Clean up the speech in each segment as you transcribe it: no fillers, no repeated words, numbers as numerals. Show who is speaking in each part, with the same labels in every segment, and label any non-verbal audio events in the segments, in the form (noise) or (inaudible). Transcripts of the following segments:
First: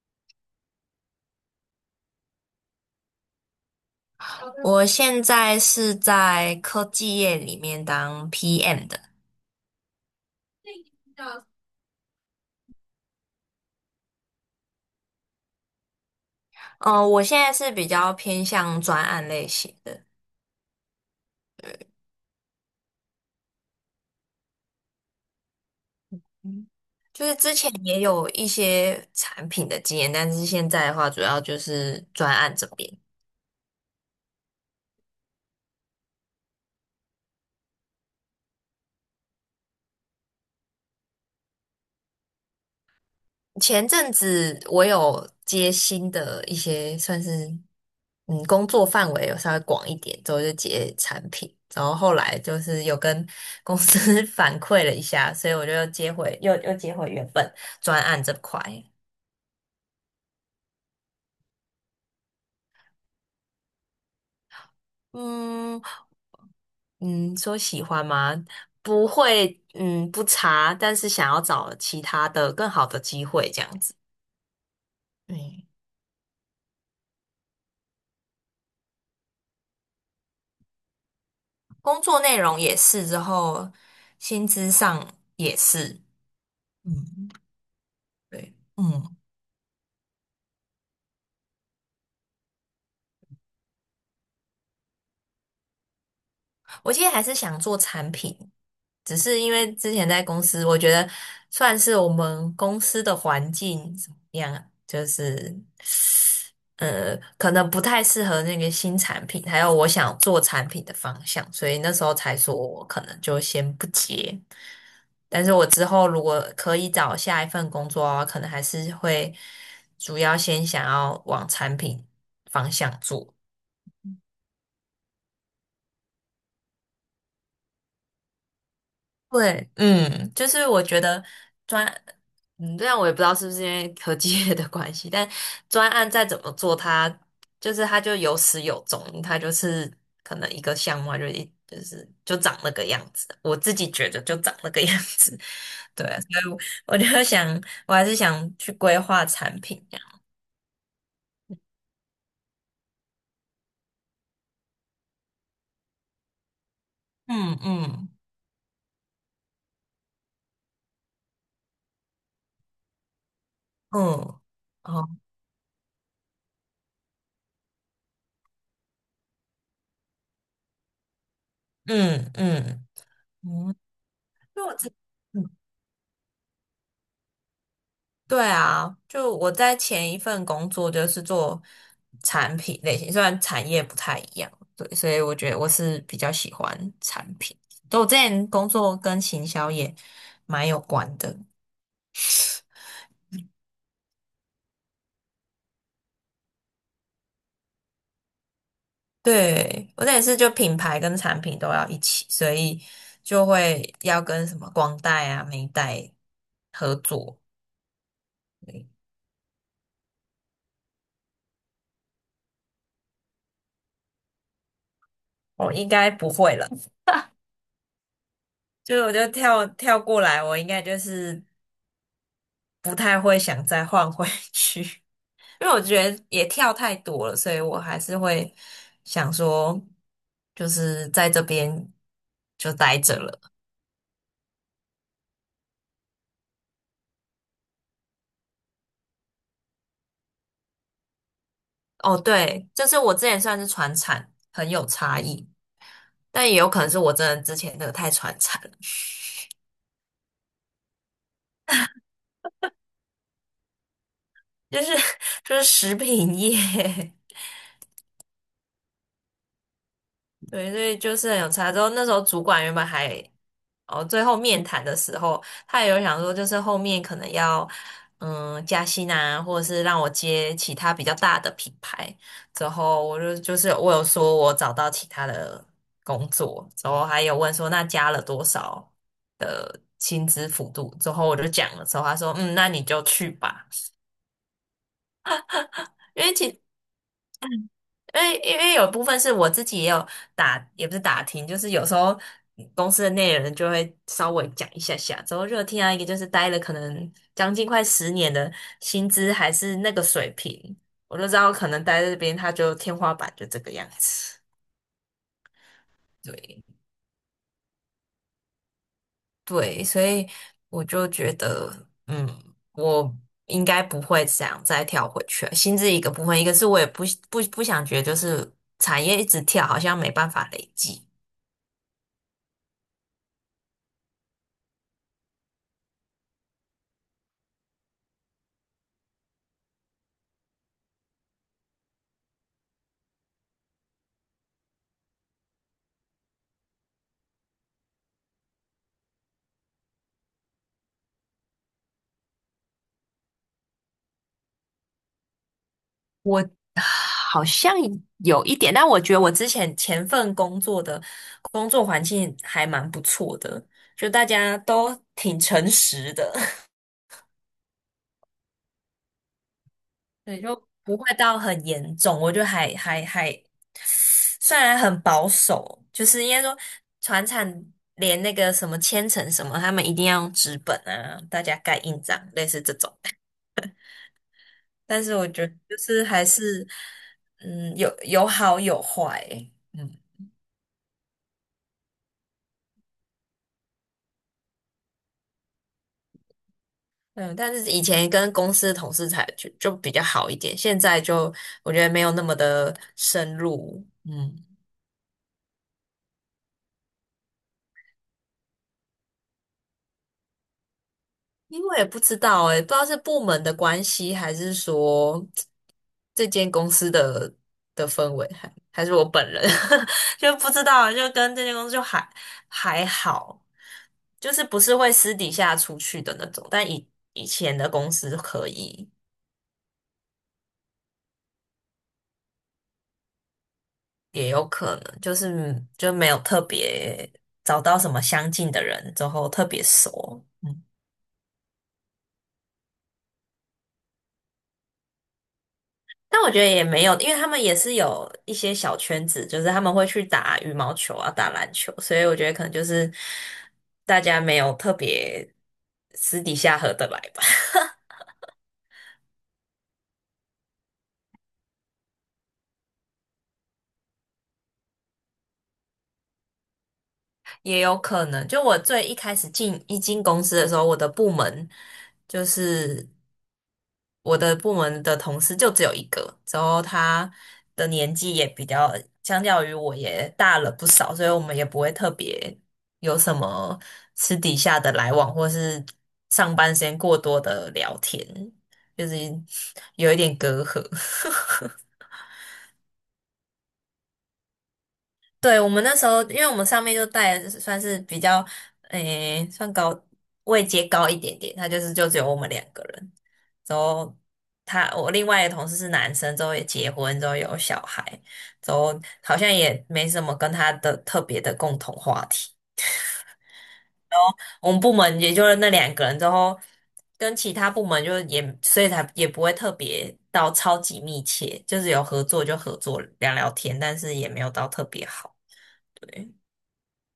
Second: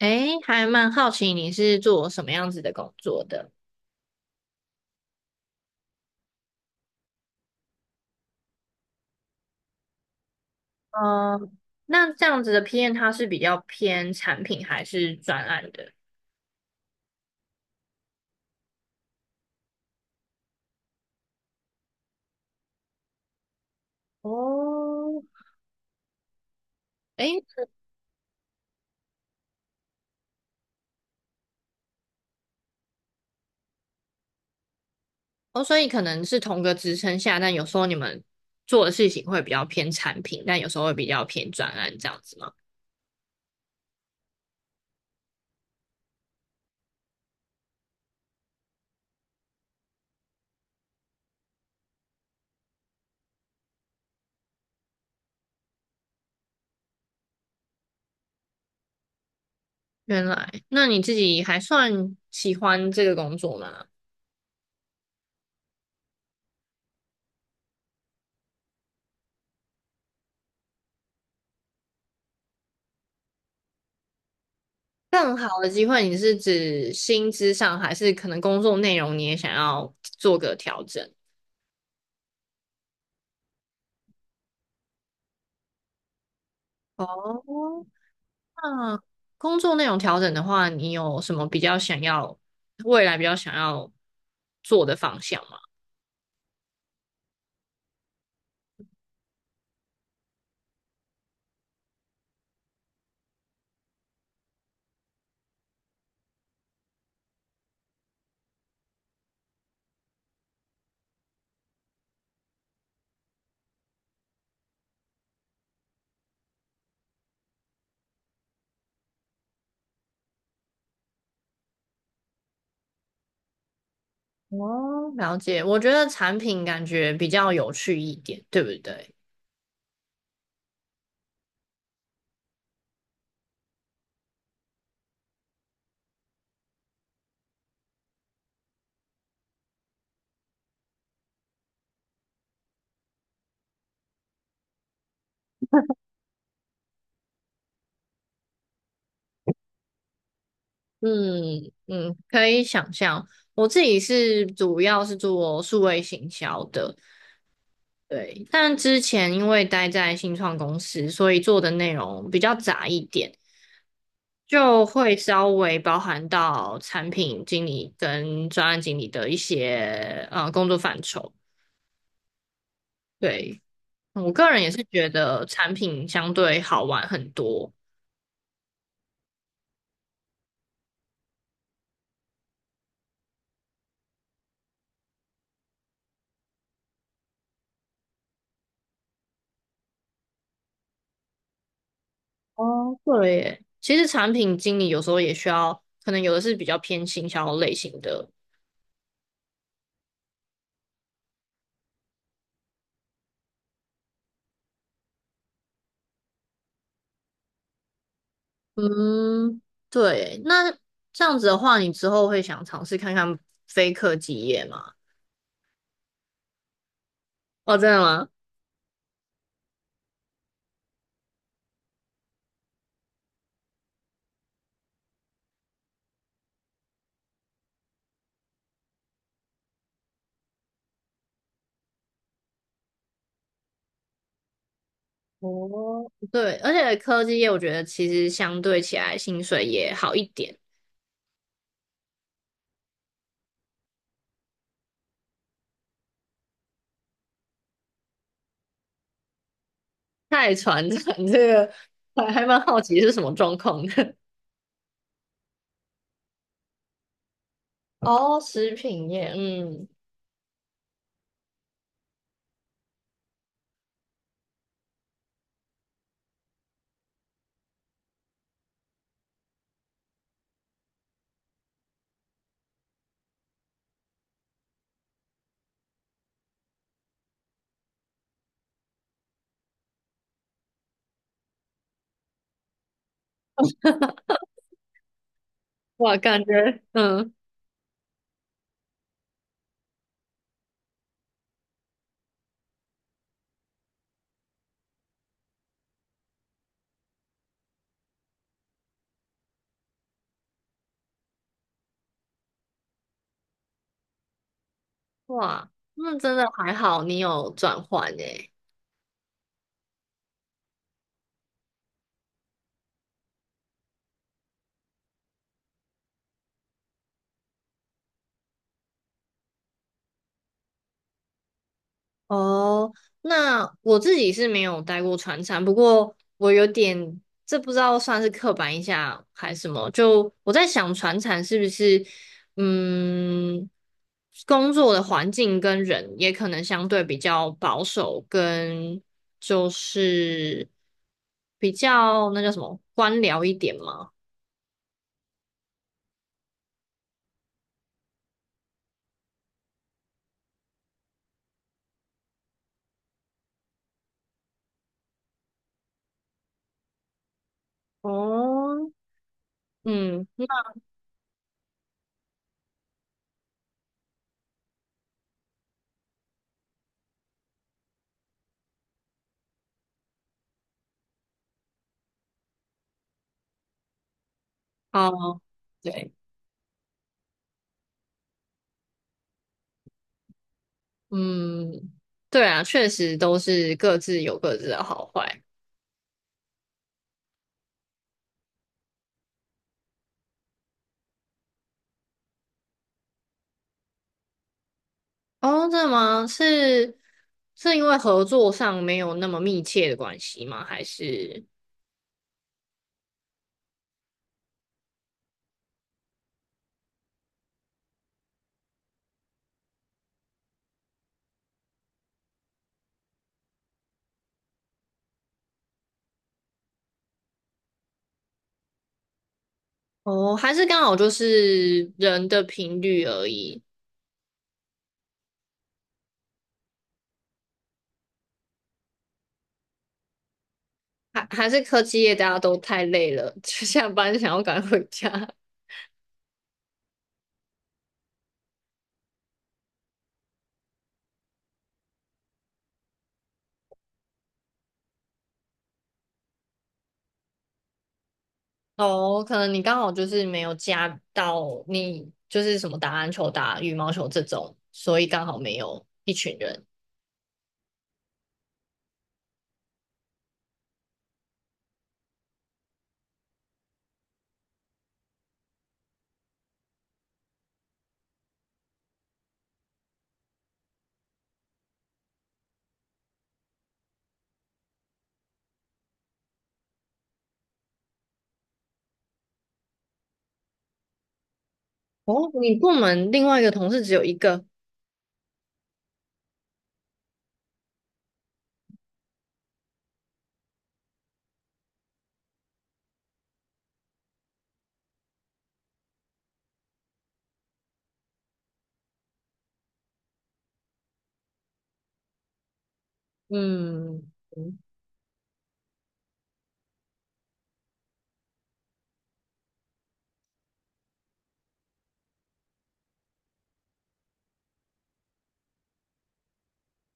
Speaker 1: 诶，还蛮好奇你是做什么样子的工作的？
Speaker 2: 我现在是在科技业里面当 PM 的。
Speaker 1: 嗯，那这样子的 PM 它是比较偏产品还是专案的？
Speaker 2: 我现在是比较偏向专案类型的。
Speaker 1: 哦，
Speaker 2: 嗯就是
Speaker 1: 诶，
Speaker 2: 之前也有一些产品的经验，但是现在的话主要就是专案这边。
Speaker 1: 哦，所以可能是同个职称下，但有时候你们做的事情会比较偏产品，但有时候会比较偏专案这样子吗？
Speaker 2: 前阵子我有接新的一些算是工作范围有稍微广一点，之后就接产品，然后后来就是有跟公司 (laughs) 反馈了一下，所以我就又接回又接回原本专案这块。
Speaker 1: 原来，那你自己还算喜欢这个工作吗？
Speaker 2: 嗯嗯，说喜欢吗？不会，嗯，不差，但是想要找其他的更好的机会这样子。
Speaker 1: 更好
Speaker 2: 嗯，
Speaker 1: 的机会，你是指薪资上，还是可能工作内容你也想要做个调整？
Speaker 2: 工作内容也是，之后薪资上也是。嗯，
Speaker 1: 哦，
Speaker 2: 对，
Speaker 1: 那
Speaker 2: 嗯，
Speaker 1: 工作内容调整的话，你有什么比较想要，未来比较想要做的方向吗？
Speaker 2: 我其实还是想做产品，只是因为之前在公司，我觉得算是我们公司的环境怎么样，就是可能不太适合那个新产品，还有我想做产品的方向，所以那时候才说我可能就先不接。但是我之后如果可以找下一份工作啊，可能还是会主要先想要往产品方向做。
Speaker 1: 哦，了解。我觉得产品感觉比较有趣一点，对不对？
Speaker 2: 对，嗯，就是我觉得专，嗯，这样我也不知道是不是因为科技业的关系，但专案再怎么做它，就是它就有始有终，它就是可能一个项目它就一就是就长那个样子，我自己觉得就长那个样子。(laughs) 对啊，所以我就想，我还是想去规划产品这样。
Speaker 1: 嗯嗯，可以想象。我自己是主要是做数位行销的，
Speaker 2: 嗯嗯
Speaker 1: 对。但之前因为待在新创公司，所以做的内容比较杂一点。
Speaker 2: 嗯，
Speaker 1: 就
Speaker 2: 哦，
Speaker 1: 会稍微包含到产品经理跟专案经理的一些工作范畴。
Speaker 2: 嗯嗯
Speaker 1: 对，
Speaker 2: 嗯，
Speaker 1: 我个人
Speaker 2: 因为
Speaker 1: 也
Speaker 2: 我
Speaker 1: 是
Speaker 2: 自。嗯
Speaker 1: 觉得产品相对好玩很多。
Speaker 2: 对啊，就我在前一份工作就是做产品类型，虽然产业不太一样，对，所以我觉得我是比较喜欢产品。就我之前工作跟行销也蛮有关的。
Speaker 1: 哦，对耶，其实产品经理有时候也需要，可能有的是比较偏行销类型的。
Speaker 2: 对，我那也是就品牌跟产品都要一起，所以就会要跟什么光带啊、美带合作。对
Speaker 1: 嗯，对。那这样子的话，你之后会想尝试看看非科技业吗？
Speaker 2: 我应该不会了。
Speaker 1: 哦，真的吗？
Speaker 2: (laughs) 就是我就跳过来，我应该就是不太会想再换回去。因为我觉得也跳太多了，所以我还是会想说，就是在这边就待着了。
Speaker 1: 哦，对，而且科技业我觉得其实相对起来薪水也好一点。
Speaker 2: 哦，对，就是我之前算是传产，很有差异，但也有可能是我真的之前那个太传产了，
Speaker 1: 太传产这个还蛮好奇是什么状况的。
Speaker 2: 就是 (laughs) 就是食品业。
Speaker 1: (laughs) 哦，食品业，嗯，
Speaker 2: 对，所以就是很有差。之后那时候主管原本还，哦，最后面谈的时候，他也有想说，就是后面可能要，嗯，加薪啊，或者是让我接其他比较大的品牌。之后我就就是我有说我找到其他的工作，之后还有问说那加了多少的薪资幅度。之后我就讲了之后，他说，嗯，那你就去吧。
Speaker 1: 哇，
Speaker 2: 因为
Speaker 1: 感
Speaker 2: 其
Speaker 1: 觉，嗯，
Speaker 2: 因为有部分是我自己也有打，也不是打听，就是有时候公司的内人就会稍微讲一下下，之后热听啊，一个就是待了可能将近快十年的薪资还是那个水平，我就知道可能待在这边他就天花板就这个样子。
Speaker 1: 哇，那真的
Speaker 2: 对
Speaker 1: 还好，你有转换诶。
Speaker 2: 对，所以我就觉得，嗯，我应该不会想再跳回去了。薪资一个部分，一个是我也不想觉得就是产业一直跳，好像没办法累积。
Speaker 1: 哦，那我自己是没有待过船厂，不过我有点，这不知道算是刻板印象还是什么，就我在想船厂是不是，嗯，工作的环境跟人也可能相对比较保守，跟就是比较那叫什么官僚一点嘛。
Speaker 2: 我好像有一点，但我觉得我之前前份工作的工作环境还蛮不错的，就大家都挺诚实的。
Speaker 1: 哦，
Speaker 2: (laughs)
Speaker 1: 嗯，
Speaker 2: 对，
Speaker 1: 那
Speaker 2: 就不会到很严重。我就还，虽然很保守，就是应该说船产连那个什么签呈什么，他们一定要用纸本啊，大家盖印章，类似这种。但是我
Speaker 1: 哦，
Speaker 2: 觉得就是
Speaker 1: 对，
Speaker 2: 还是，嗯，有有好有坏欸，嗯。
Speaker 1: 嗯，对啊，确实都是各自有各自的好坏。
Speaker 2: 嗯，但是以前跟公司同事才就比较好一点，现在就我觉得没有那么的深入。嗯，
Speaker 1: 哦，真的吗？是是因为合作上没有那么密切的关系吗？还是
Speaker 2: 因为我也不知道诶、不知道是部门的关系，还是说这间公司的氛围，还是我本人 (laughs) 就不知道，就跟这间公司就还好，就是不是会私底下出去的那种，但以前的公司可以。
Speaker 1: 哦，还是刚好就是人的频率而已？
Speaker 2: 也有可能，就是就没有特别找到什么相近的人之后特别熟。嗯，
Speaker 1: 还是科技业大家都太累了，(laughs) 就下班想要赶快回家。
Speaker 2: 但我觉得也没有，因为他们也是有一些小圈子，就是他们会去打羽毛球啊、打篮球，所以我觉得可能就是大家没有特别私底下合得来吧。
Speaker 1: 哦，可能你刚好就是没有加到你就是什么打篮球、打羽毛球这种，所以刚好没有一群人。
Speaker 2: 也有可能，就我最一开始进公司的时候，我的部门就是我的部门的同事就只有一个，之后他的年纪也比较，相较于我也大了不少，所以我们也不会特别有什么私底下的来往，或是上班时间过多的聊天，就是有一点隔阂。(laughs)
Speaker 1: 哦，你部门另外一个同事只有一个，
Speaker 2: 对，我们那时候，因为我们上面就带的算是比较，诶，算位阶高一点点，他就是就只有我们两个人。之后他我另外一个同事是男生，之后也结婚，之后有小孩，之后好像也没什么跟他的特别的共同话题。
Speaker 1: 嗯。
Speaker 2: 我们部门也就是那两个人，之后跟其他部门就也所以才也不会特别到超级密切，就是有合作就合作聊聊天，但是也没有到特别好。对。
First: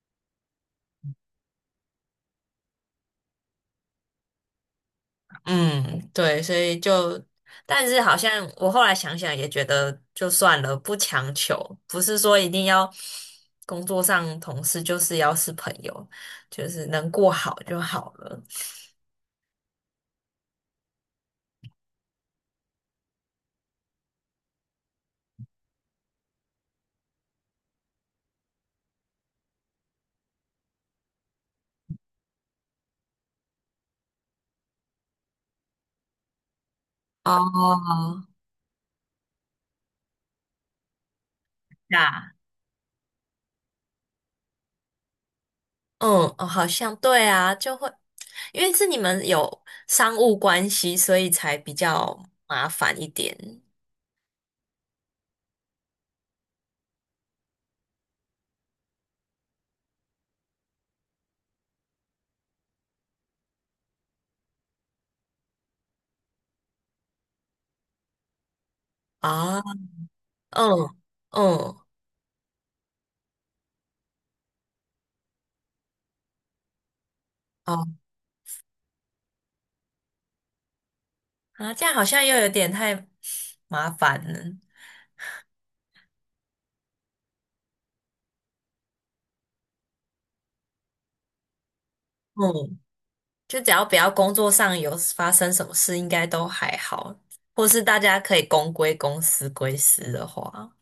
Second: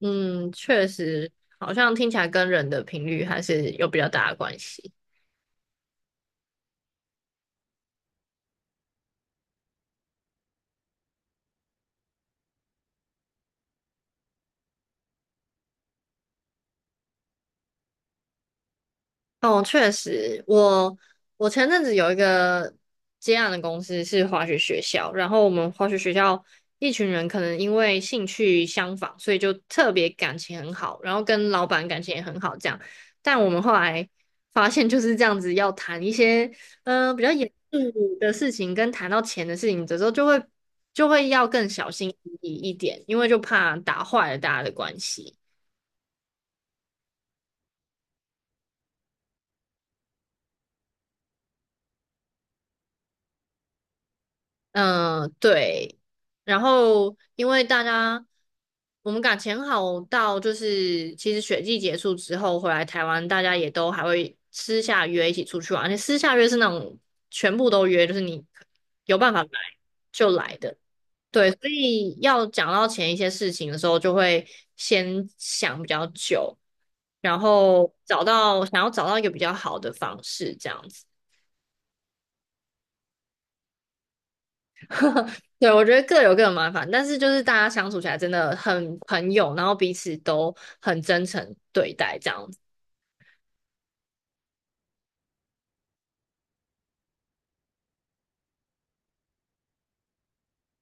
Speaker 1: 嗯，确实，好像听起来跟人的频率还是有比较大的关系。
Speaker 2: 嗯，对，所以就，但是好像我后来想想也觉得就算了，不强求，不是说一定要工作上同事就是要是朋友，就是能过好就好了。
Speaker 1: 哦，确实，我前阵子有一个接案的公司是滑雪学校，然后我们滑雪学校一群人可能因为兴趣相仿，所以就特别感情很好，然后跟老板感情也很好这样。但我们后来发现就是这样子，要谈一些比较严
Speaker 2: 哦，
Speaker 1: 肃的事情，跟谈到钱的事情的时候，就会要更小心
Speaker 2: 啊，
Speaker 1: 翼翼一点，因为就怕打坏了大家的关系。
Speaker 2: 嗯，哦，好像对啊，就会，因为是你们有商务关系，所以才比较麻烦一点
Speaker 1: 嗯，对。然后因为大家我们感情好到，就是其实雪季结束之后回来台湾，大家也都还会私下约一起出去玩，而且私下约是那种全部都约，就是你有办法来
Speaker 2: 啊。
Speaker 1: 就来的。
Speaker 2: 嗯
Speaker 1: 对，所
Speaker 2: 嗯，
Speaker 1: 以要讲到前一些事情的时候，就会先想比较久，然
Speaker 2: 哦，
Speaker 1: 后找到想要找到一个比较好的方式，这样子。
Speaker 2: 啊，这样好像又有点太麻烦了。
Speaker 1: 对，我觉得各有各的麻烦，但是就是大家相处起来真的很朋友，然后彼此都很真诚对待这样子。
Speaker 2: 嗯就只要不要工作上有发生什么事，应该都还好。或是大家可以公归公，私归私的话，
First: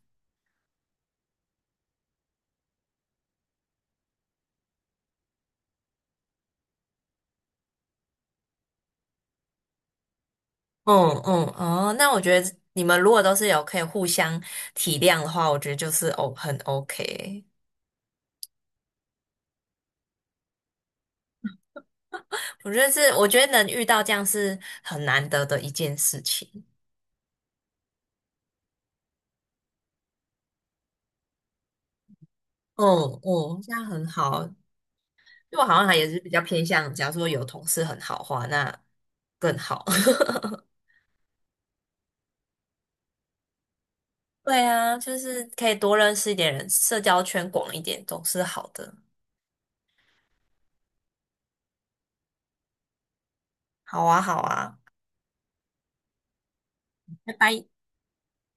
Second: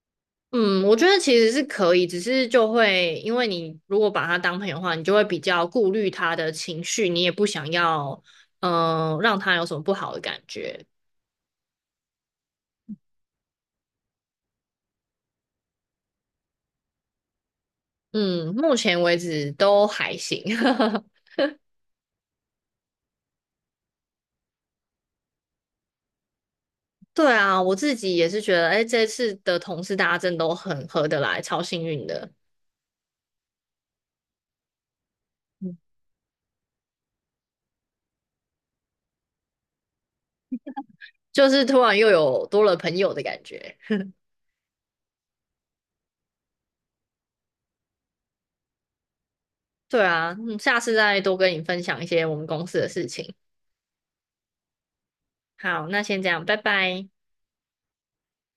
Speaker 1: 嗯，我觉得其实是可以，只是就会因为你如果把他当朋友的话，你就会比较顾虑他的情绪，你也不想要让他有什么不好的感觉。
Speaker 2: 嗯嗯哦，那我觉得你们如果都是有可以互相体谅的话，我觉得就是哦很 OK。
Speaker 1: 嗯，目前为止都还行。(laughs)
Speaker 2: 我觉得是，我觉得能遇到这样是很难得的一件事情。
Speaker 1: 对啊，我自己也是觉得，哎，这次的同事大家真的都很合得来，超幸运的，
Speaker 2: 嗯嗯，这样很好。因为我好像还
Speaker 1: 嗯
Speaker 2: 也是比较偏向，假如说有同事很好的话，那更好。(laughs)
Speaker 1: 就是突然又有多了朋友的感觉。
Speaker 2: 对啊，就是可以多认识一点人，社交圈广一点总是好的。
Speaker 1: 对啊，嗯，下次再多跟你分享一些我们公司的事情。
Speaker 2: 好啊，好啊，
Speaker 1: 好，那先这样，拜拜。
Speaker 2: 拜拜。